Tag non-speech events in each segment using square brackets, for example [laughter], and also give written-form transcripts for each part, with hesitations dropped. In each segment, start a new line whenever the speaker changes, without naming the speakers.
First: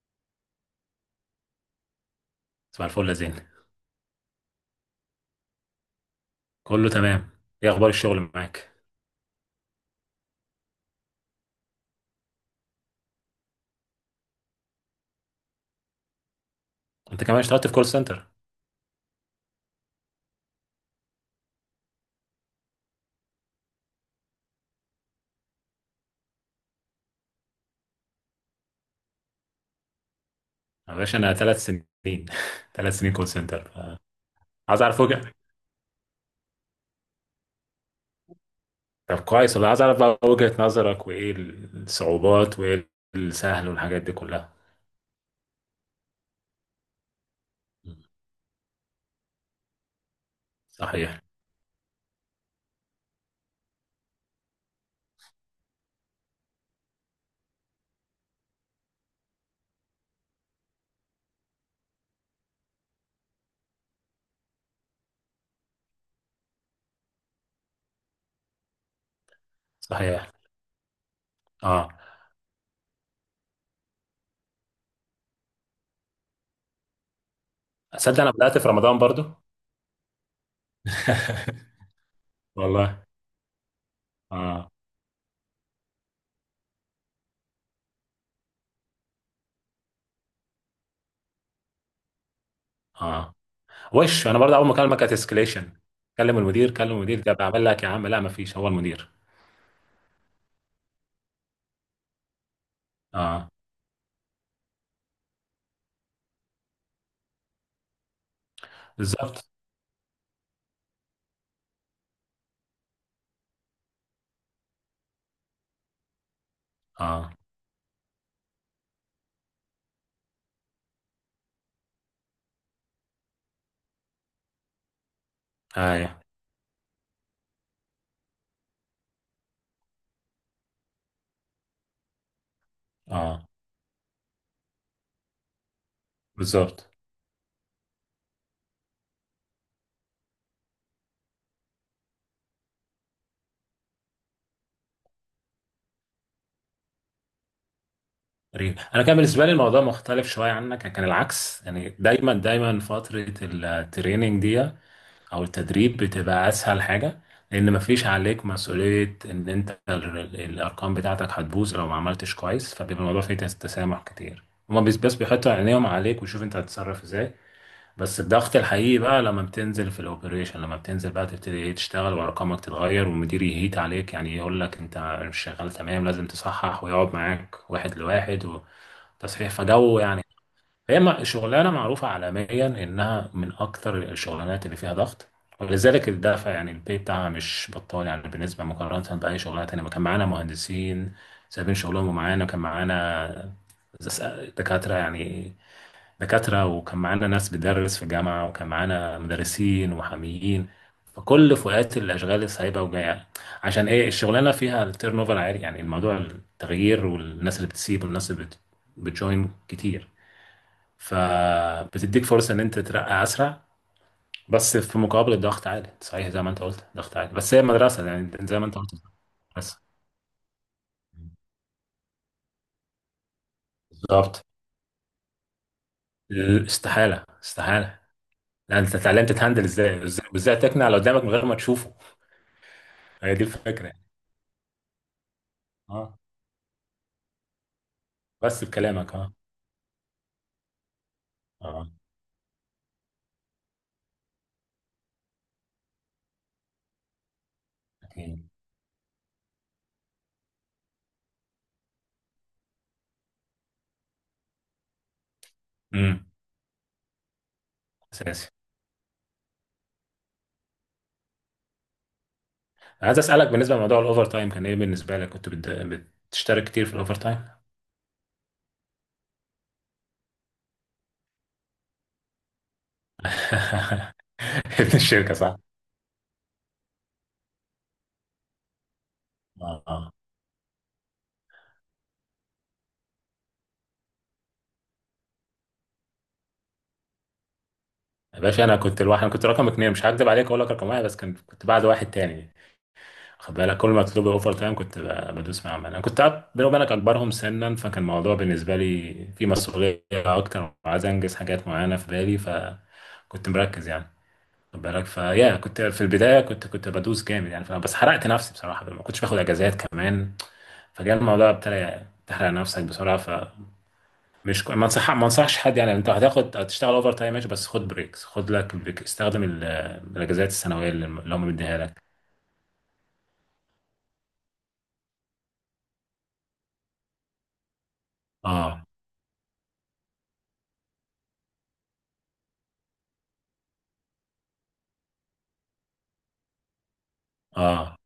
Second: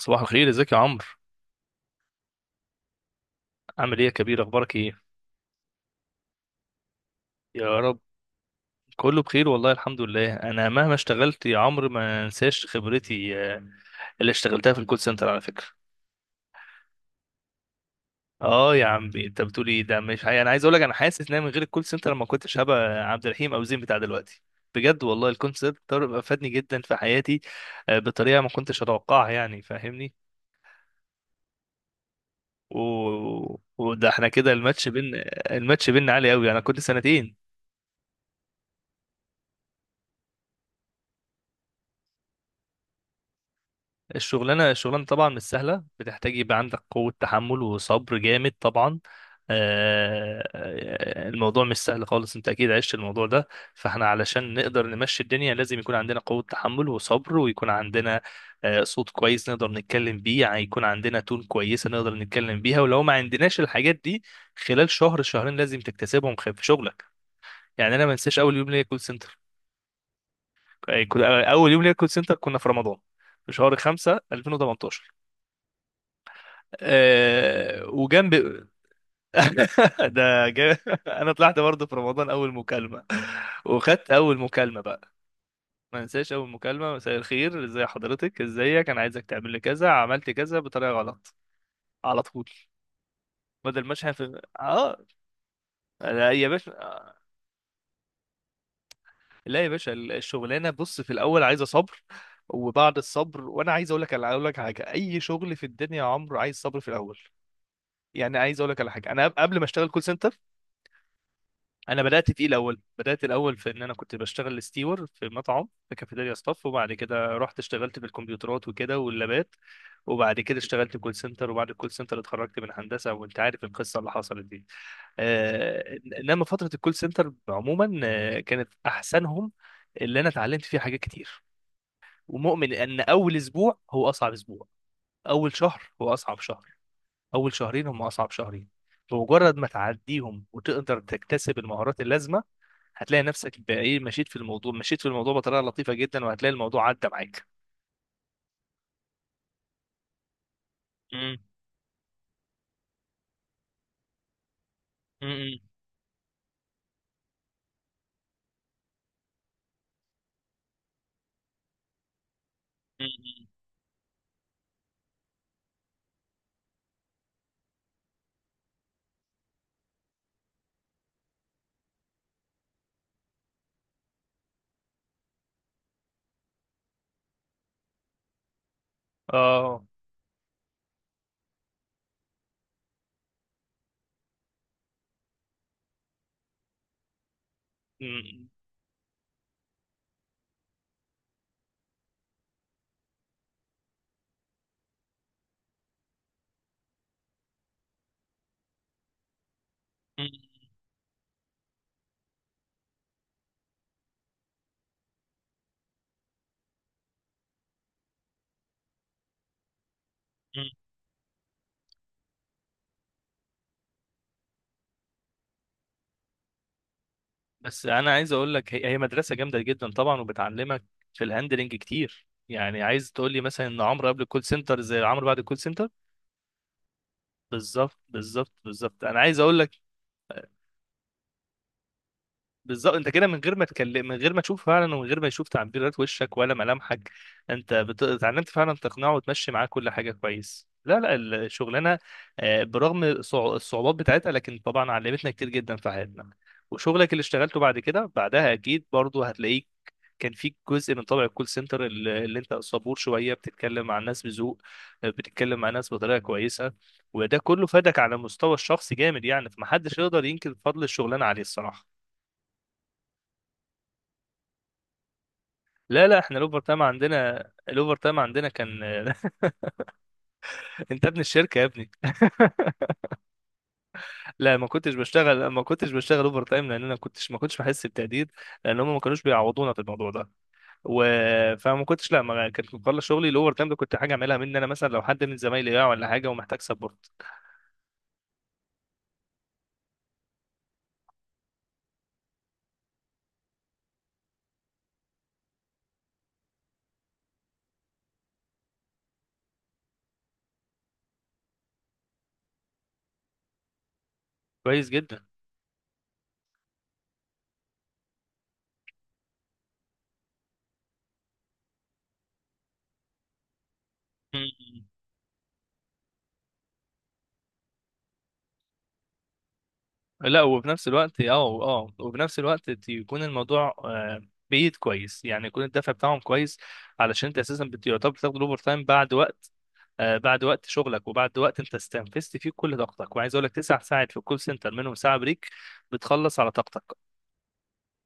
صباح الخير، ازيك يا عمرو؟
صباح الفل يا زين.
عامل ايه يا كبير، اخبارك ايه؟
كله تمام. ايه
يا
اخبار
رب.
الشغل معاك؟
كله بخير والله، الحمد لله. انا مهما اشتغلت يا عمرو ما انساش خبرتي اللي اشتغلتها في الكول سنتر، على فكرة.
انت كمان اشتغلت في كول سنتر؟
اه يا عم، انت بتقول ايه، ده مش حقيقي. انا عايز اقول لك، انا حاسس ان أنا من غير الكول سنتر ما كنتش هبقى عبد الرحيم او زين بتاع دلوقتي. بجد والله الكول سنتر افادني جدا في حياتي، بطريقة ما كنتش اتوقعها، يعني فاهمني.
يا باشا انا ثلاث سنين [laughs]
و...
ثلاث سنين كول سنتر
وده احنا كده
عايز اعرف وجهة.
الماتش بيننا عالي قوي، انا كنت سنتين.
طب كويس والله، عايز اعرف بقى وجهة نظرك، وايه الصعوبات وايه السهل والحاجات دي كلها.
الشغلانة طبعا مش سهلة، بتحتاج يبقى عندك قوة تحمل وصبر جامد طبعا.
صحيح.
الموضوع مش سهل خالص، انت اكيد عشت الموضوع ده. فاحنا علشان نقدر نمشي الدنيا لازم يكون عندنا قوة تحمل وصبر، ويكون عندنا صوت كويس نقدر نتكلم بيه، يعني يكون عندنا تون كويسة نقدر نتكلم بيها، ولو ما عندناش الحاجات دي خلال شهر شهرين لازم تكتسبهم في شغلك. يعني انا ما انساش اول يوم ليا كول سنتر
صحيح.
اول يوم
اه.
ليا كول سنتر كنا في رمضان، في شهر 5 2018.
اصدق انا
وجنب
بدأت في رمضان برضو.
[laughs] ده جا... [laughs] انا طلعت
[laughs]
برضه في رمضان اول مكالمه،
والله.
وخدت اول
اه.
مكالمه بقى. ما انساش اول مكالمه، مساء الخير، ازي حضرتك، ازيك، انا عايزك تعمل لي كذا. عملت كذا بطريقه غلط على طول،
اه.
بدل ما اشحن
وش انا
في
برضه اول ما اكلمك
اه.
كانت اسكليشن،
لا
كلم
يا
المدير
باشا،
كلم المدير، ده بعمل لك يا عم. لا، ما فيش هو المدير.
لا يا باشا، الشغلانه بص في الاول عايزه صبر، وبعد الصبر.
اه،
وانا عايز اقول لك على اقول لك حاجه، اي شغل في الدنيا يا عمرو عايز صبر في الاول. يعني عايز اقول لك على حاجه، انا
بالظبط.
قبل ما اشتغل كول سنتر، انا بدات الاول في ان انا كنت بشتغل ستيور في مطعم، في كافيتيريا ستاف، وبعد
اه.
كده رحت اشتغلت في الكمبيوترات وكده واللابات. وبعد كده اشتغلت كول سنتر، وبعد الكول سنتر اتخرجت من هندسه، وانت عارف القصه اللي حصلت دي.
ايوه.
انما فتره الكول سنتر عموما كانت احسنهم، اللي انا اتعلمت فيها حاجات كتير. ومؤمن ان اول
اه.
اسبوع هو اصعب اسبوع، اول شهر هو اصعب شهر،
بالظبط.
اول شهرين هم اصعب شهرين. بمجرد ما تعديهم وتقدر تكتسب المهارات اللازمه، هتلاقي نفسك بايه مشيت في الموضوع، مشيت في الموضوع بطريقه لطيفه جدا، وهتلاقي الموضوع عدى معاك.
غريب، انا كان بالنسبه لي الموضوع مختلف شويه عنك، كان
مم.
العكس يعني. دايما دايما فتره التريننج دي او
مم.
التدريب بتبقى اسهل حاجه، لان مفيش عليك مسؤوليه ان انت الارقام بتاعتك هتبوظ لو ما عملتش كويس، فبيبقى الموضوع فيه
مم.
تسامح كتير. هما بس بس بيحطوا عينيهم عليك ويشوف انت هتتصرف ازاي. بس الضغط الحقيقي بقى لما بتنزل في الاوبريشن، لما بتنزل بقى تبتدي ايه تشتغل، وارقامك تتغير والمدير يهيت عليك، يعني يقول لك انت مش شغال تمام، لازم تصحح ويقعد معاك واحد لواحد، وتصحيح
اه.
فجو يعني. هي شغلانه معروفه عالميا انها من اكتر الشغلانات اللي فيها ضغط، ولذلك الدافع يعني البي بتاعها مش بطال يعني،
مم.
بالنسبه مقارنه باي شغلانه تانيه. ما كان معانا مهندسين سايبين شغلهم، ومعانا كان معانا دكاتره يعني، دكاترة، وكان معانا ناس بتدرس في جامعة، وكان معانا مدرسين
مم.
ومحاميين. فكل فئات الأشغال سايبة وجاية. عشان إيه؟ الشغلانة فيها التيرن اوفر عالي، يعني الموضوع التغيير، والناس اللي بتسيب والناس اللي بتجوين كتير،
مم.
فبتديك فرصة إن أنت تترقى أسرع. بس في مقابل الضغط عالي. صحيح، زي ما أنت قلت ضغط عالي، بس هي
بس
مدرسة
انا
يعني،
عايز اقول
زي ما
لك،
أنت
هي
قلت.
هي مدرسه جامده
مدرسة.
جدا طبعا، وبتعلمك في الهاندلنج كتير. يعني عايز تقول لي مثلا ان عمرو قبل
بالظبط.
الكول سنتر زي عمرو بعد الكول سنتر؟
استحالة،
بالظبط،
استحالة.
بالظبط،
لا، أنت
بالظبط، انا
اتعلمت
عايز اقول
تهندل
لك.
إزاي وإزاي وإزاي، تقنع اللي قدامك من غير ما تشوفه.
بالظبط، انت كده
هي
من
دي
غير ما
الفكرة.
تكلم، من غير ما تشوف فعلا، ومن غير ما يشوف تعبيرات
اه،
وشك ولا ملامحك. انت اتعلمت
بس
فعلا تقنعه
بكلامك. اه.
وتمشي معاه كل حاجه كويس. لا لا
اه.
الشغلانه برغم الصعوبات بتاعتها، لكن طبعا علمتنا كتير جدا في حياتنا. وشغلك اللي اشتغلته بعد كده
اكيد.
بعدها اكيد برضو هتلاقيك كان فيك جزء من طبع الكول سنتر، اللي انت صبور شويه، بتتكلم مع الناس بذوق، بتتكلم مع الناس بطريقه
امم.
كويسه. وده كله فادك على
اساسي.
المستوى الشخصي جامد، يعني فمحدش يقدر ينكر فضل الشغلانه عليه الصراحه.
عايز اسالك بالنسبه لموضوع الاوفر تايم، كان ايه بالنسبه لك؟ كنت
لا لا احنا الاوفر
بتشترك
تايم
كتير في الاوفر تايم؟
عندنا
[laughs]
الاوفر تايم عندنا كان [laughs] انت ابن الشركه يا ابني [laughs] لا، ما كنتش
ابن الشركه
بشتغل
صح.
ما كنتش بشتغل اوفر تايم، لان انا ما كنتش بحس بتقدير، لان هم ما كانوش بيعوضونا في
اه.
الموضوع
اه.
ده. و... فما كنتش لا ما كنت بخلص شغلي، الاوفر تايم ده كنت حاجه اعملها مني انا، مثلا لو حد من زمايلي وقع ولا حاجه ومحتاج سبورت.
يا باشا، انا كنت الواحد، انا كنت رقم اتنين، مش هكدب عليك، اقول لك رقم واحد، بس كنت بعد واحد تاني. خد بالك، كل ما اطلب اوفر تايم كنت بدوس معاهم. انا كنت بيني وبينك اكبرهم سنا، فكان الموضوع بالنسبه لي في مسؤوليه اكتر، وعايز انجز حاجات معينه في بالي، فكنت مركز يعني. خد
كويس
بالك
جدا.
فيا كنت في البدايه، كنت بدوس جامد يعني، فبس حرقت نفسي بصراحه، ما كنتش باخد اجازات كمان. فجاء الموضوع ابتدى تحرق نفسك بسرعه، فمش
مم.
ما انصحش حد يعني. انت هتاخد، هتشتغل اوفر تايم ماشي، بس خد بريكس، خد لك بريك، استخدم
لا
الاجازات
وفي نفس
السنويه اللي
الوقت،
هم
اه
مديها
اه
لك.
وفي نفس الوقت، يكون الموضوع بايد كويس، يعني يكون الدفع بتاعهم كويس، علشان انت اساسا يعتبر بتاخد الاوفر تايم
اه.
بعد وقت، بعد وقت شغلك، وبعد وقت انت استنفذت فيه كل طاقتك. وعايز اقول لك، تسع ساعات في الكول سنتر منهم ساعه بريك، بتخلص على طاقتك.
اه.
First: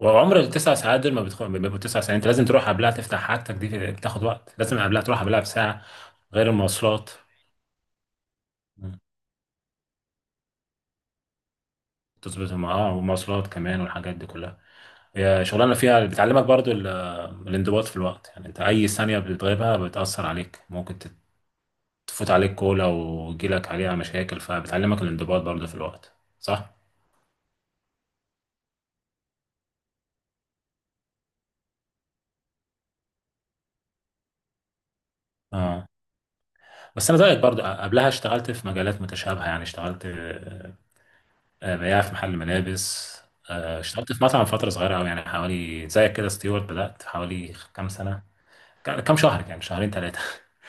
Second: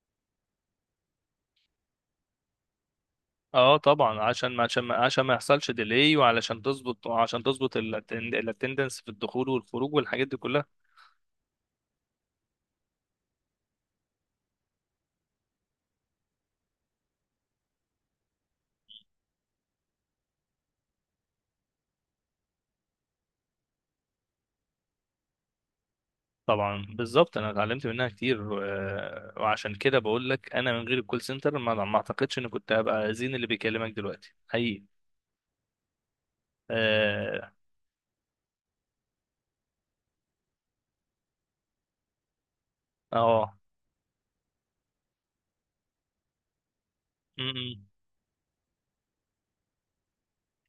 وعمر التسع ساعات دول ما بيبقوا تسع ساعات. انت لازم تروح قبلها تفتح حاجتك
اه
دي،
طبعا،
بتاخد وقت،
عشان ما
لازم
عشان ما
قبلها تروح
عشان ما
قبلها
يحصلش
بساعه
ديلي،
غير
وعلشان تظبط
المواصلات.
وعشان تظبط الاتندنس في الدخول والخروج والحاجات دي كلها.
تظبط والمواصلات كمان والحاجات دي كلها. هي شغلانة فيها بتعلمك برضو الانضباط في الوقت. يعني انت اي ثانية بتغيبها بتأثر عليك، ممكن تفوت عليك كولا ويجيلك عليها مشاكل، فبتعلمك الانضباط برضو في الوقت. صح؟
طبعا بالظبط، انا اتعلمت منها كتير، وعشان كده بقول لك انا من غير الكول سنتر ما اعتقدش اني كنت هبقى زين اللي بيكلمك دلوقتي، حقيقي.
اه. بس انا زيك
اه.
برضو قبلها اشتغلت في مجالات متشابهة يعني. اشتغلت بياع في محل ملابس.
اه.
اشتغلت في مطعم فترة صغيرة قوي يعني، حوالي زيك كده ستيوارت. بدأت
م-
حوالي
م.
كام سنة، كام شهر يعني، شهرين ثلاثة.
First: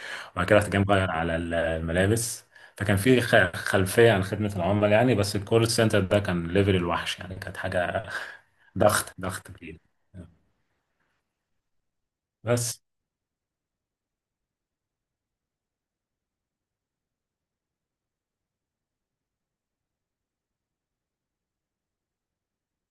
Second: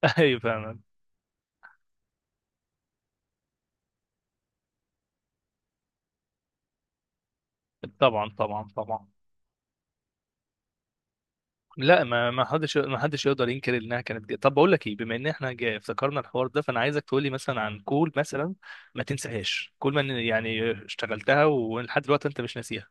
[laughs] ايوه
وبعد كده رحت
فعلا.
جاي مغير على الملابس. فكان في خلفية عن خدمة العملاء يعني، بس الكول سنتر ده كان ليفل الوحش يعني، كانت حاجة.
طبعا، طبعا،
[laughs]
طبعا.
ضغط، ضغط كبير.
لا ما ما حدش
بس
ما حدش يقدر ينكر انها كانت جاية. طب بقول لك ايه، بما ان احنا جاي افتكرنا الحوار ده، فانا عايزك تقول لي مثلا عن كول مثلا ما تنساهاش، كول ما يعني اشتغلتها ولحد دلوقتي انت مش ناسيها.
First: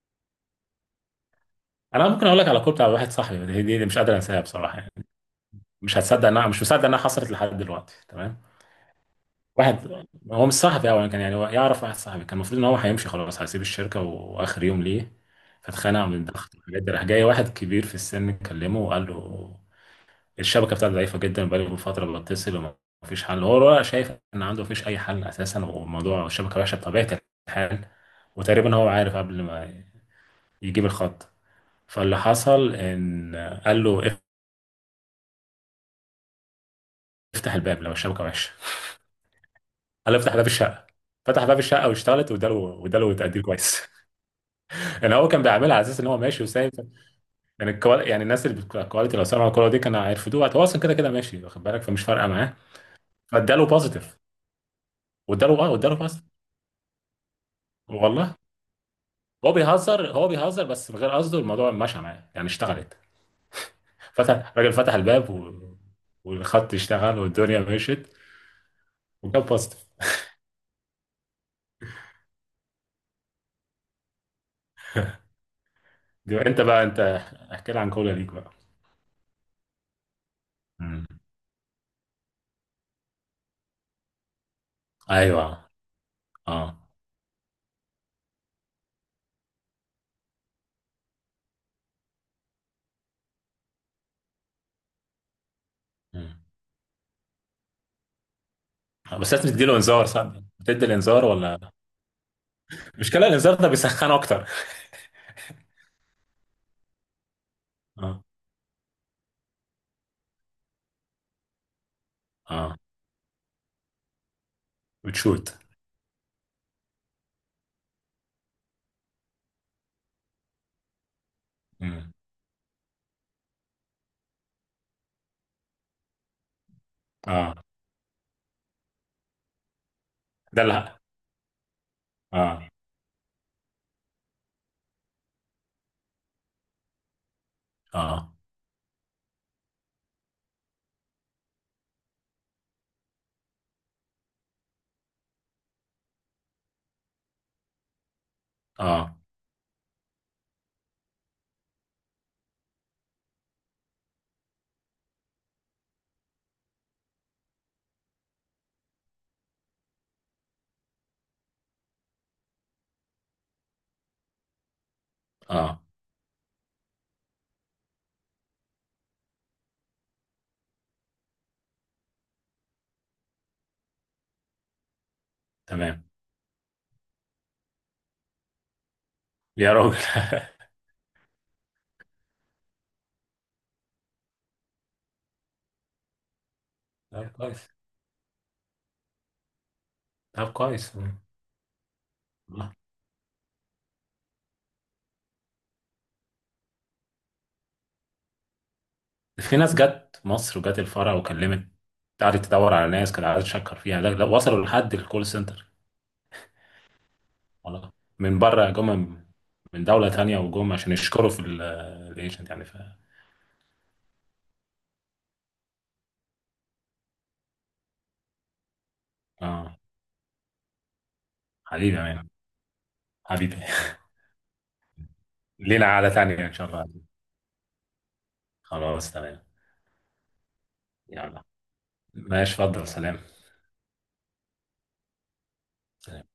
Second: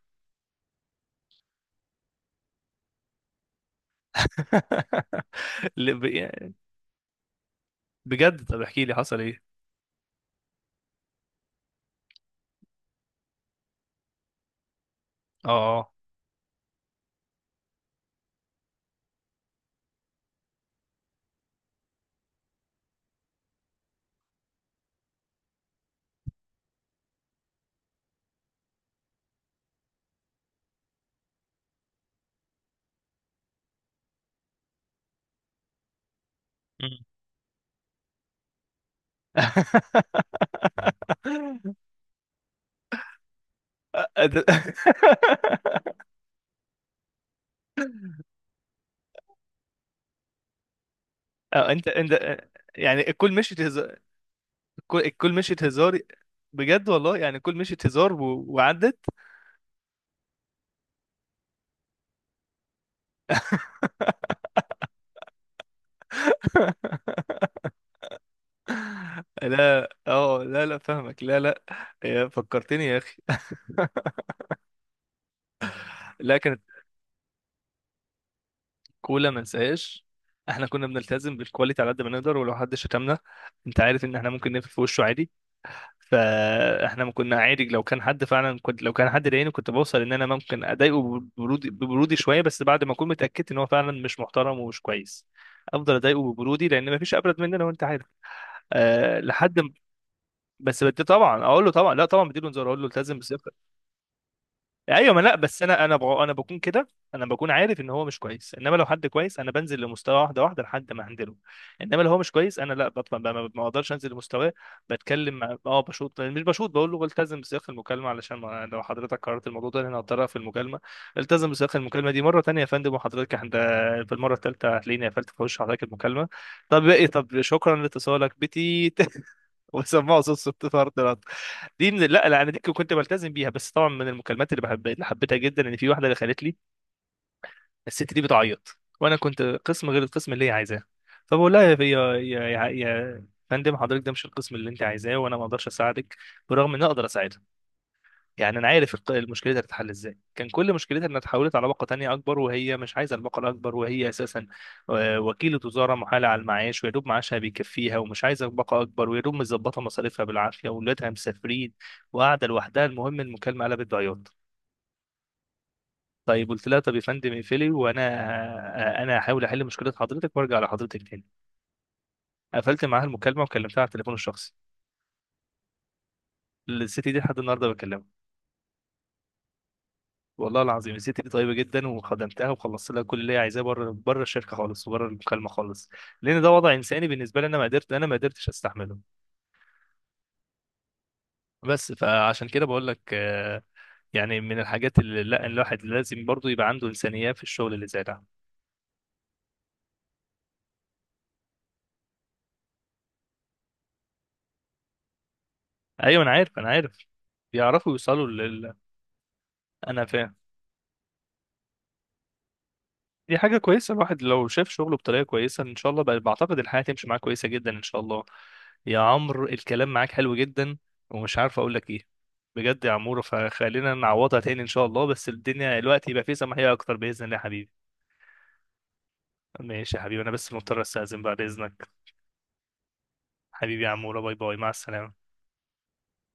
انا ممكن اقول لك على كول بتاع واحد صاحبي، دي مش قادر انساها بصراحه يعني.
[laughs] ل-
مش
ب-
هتصدق انها، مش مصدق انها حصلت لحد دلوقتي، تمام.
بجد، طب احكي لي حصل ايه.
واحد، هو مش صاحبي اولا، كان يعني هو يعرف واحد صاحبي، كان المفروض ان هو هيمشي خلاص، هيسيب الشركه، واخر يوم ليه
اه. آه.
فاتخانق من الضغط والحاجات دي. راح جاي واحد كبير في السن، كلمه وقال له الشبكه بتاعته ضعيفه جدا، بقاله من فتره بتصل، وما فيش حل، هو ولا شايف ان عنده فيش اي حل اساسا، وموضوع الشبكه وحشه بطبيعه الحال، وتقريبا هو عارف قبل ما يجيب الخط. فاللي حصل ان قال له
مم.
افتح الباب لو الشبكه وحشه، قال له افتح باب الشقه. فتح باب
[laughs]
الشقه واشتغلت، واداله تقدير كويس. [laughs] يعني هو كان بيعملها على اساس ان هو ماشي وسايب. يعني الناس اللي الكواليتي لو سمعوا الكوره دي كانوا هيرفضوها. هو اصلا كده كده ماشي واخد
اه
بالك،
انت
فمش فارقه
انت
معاه.
يعني الكل مشيت
فاداله
هزار.
بوزيتيف،
الكل
واداله،
مشيت
واداله
هزار،
بوزيتيف.
بجد والله يعني الكل مشيت هزار
والله.
وعدت.
هو بيهزر، هو بيهزر بس من غير قصده، الموضوع مشى معاه يعني، اشتغلت. فتح الراجل فتح الباب و... والخط اشتغل والدنيا
[laughs]
مشيت، وكان بوزيتيف.
لا اه، لا لا فاهمك، لا لا، يا فكرتني يا اخي. [laughs] لا كانت
انت بقى انت، احكي لي عن كولا ليك بقى.
كولا ما انساهاش. احنا كنا
مم.
بنلتزم بالكواليتي على قد ما نقدر، ولو حد شتمنا، انت عارف ان احنا ممكن نقفل في وشه عادي.
ايوه. اه.
فاحنا ما كنا عادي، لو كان حد ضايقني كنت بوصل ان انا ممكن اضايقه ببرودي، ببرودي شويه، بس بعد ما اكون متاكد ان هو فعلا مش محترم ومش كويس، افضل اضايقه
مم.
ببرودي، لان مفيش ابرد مننا وانت عارف. أه
بس لازم
لحد
تديله انذار، صح؟
بس
بتدي
بدي
الانذار
طبعا اقول له،
ولا؟
طبعا لا طبعا بديله انذار، اقول له التزم
المشكله
بس.
الانذار ده بيسخن اكتر. [laughs]
ايوه ما لا بس انا بكون كده. انا بكون عارف ان هو مش
اه.
كويس، انما لو حد كويس انا بنزل لمستوى، واحده واحده لحد ما هندله. انما لو هو مش كويس انا
اه.
لا بطلع، ما بقدرش انزل لمستواه. بتكلم
بتشوت.
مع... اه بشوط مش بشوط، بقول له التزم بسياق المكالمه، علشان ما... لو حضرتك قررت الموضوع ده إن انا هضطرها في المكالمه، التزم بسياق المكالمه
مم.
دي مره تانية يا فندم، وحضرتك عند في المره الثالثه هتلاقيني قفلت في وش حضرتك المكالمه. طب ايه، طب
اه.
شكرا لاتصالك بتيت. [laughs] وسموها صوت
ده
صوت فرد
لا.
رد. دي من، لا لا انا دي
اه.
كنت بلتزم بيها. بس طبعا من المكالمات اللي بحب اللي حبيتها جدا ان في واحده اللي خلت لي، الست دي
اه.
بتعيط وانا كنت قسم غير القسم اللي هي عايزاه. فبقول لها، يا فندم، حضرتك ده مش القسم اللي انت عايزاه، وانا ما اقدرش اساعدك، برغم ان أنا اقدر اساعدك. يعني انا عارف
اه.
المشكله دي هتتحل ازاي. كان كل مشكلتها انها اتحولت على باقه تانية اكبر، وهي مش عايزه الباقه الاكبر، وهي اساسا وكيله وزاره محاله على المعاش، ويا دوب معاشها بيكفيها، ومش عايزه باقه اكبر، ويا دوب مظبطه مصاريفها بالعافيه، واولادها مسافرين وقاعده لوحدها. المهم المكالمه قلبت بعياط،
اه.
طيب قلت لها طب يا فندم اقفلي، وانا انا هحاول احل مشكله حضرتك وارجع لحضرتك تاني. قفلت معاها المكالمه وكلمتها على التليفون الشخصي.
تمام.
الست دي لحد النهارده بكلمها.
يا راجل.
والله
[laughs]
العظيم الست دي طيبه جدا، وخدمتها وخلصت لها كل اللي هي عايزاه بره، بره الشركه خالص وبره المكالمه خالص، لان ده وضع انساني
طب
بالنسبه لي، انا ما
كويس.
قدرت، انا ما قدرتش استحمله.
طب كويس. مم.
بس فعشان كده بقول لك يعني من الحاجات اللي لا، الواحد لازم برضو يبقى عنده انسانيه في الشغل اللي زي ده.
في ناس جت مصر وجت الفرع وكلمت، قعدت تدور على ناس كانت قاعدة تشكر فيها، ده وصلوا لحد الكول سنتر.
ايوه انا عارف، انا عارف، بيعرفوا
والله.
يوصلوا
من بره
لل...
جم، من
انا
دولة
فاهم.
تانية، وجم عشان يشكروا في الايجنت يعني. ف
دي حاجة كويسة، الواحد لو شاف شغله بطريقة كويسة إن شاء الله بقى بعتقد الحياة تمشي معاه كويسة جدا إن شاء الله. يا عمرو
اه
الكلام معاك حلو جدا، ومش عارف أقول لك
حبيبي يا
إيه.
مان.
بجد يا عمورة،
حبيبي.
فخلينا
[laughs]
نعوضها تاني إن شاء الله، بس الدنيا
لينا
الوقت
قعدة
يبقى فيه
تانية ان شاء
سماحية
الله.
أكتر بإذن الله يا حبيبي.
خلاص تمام.
ماشي يا حبيبي، أنا بس مضطر أستأذن بقى
يلا.
بإذنك.
ماشي، اتفضل، سلام.
حبيبي يا عمورة، باي باي، مع السلامة.
سلام.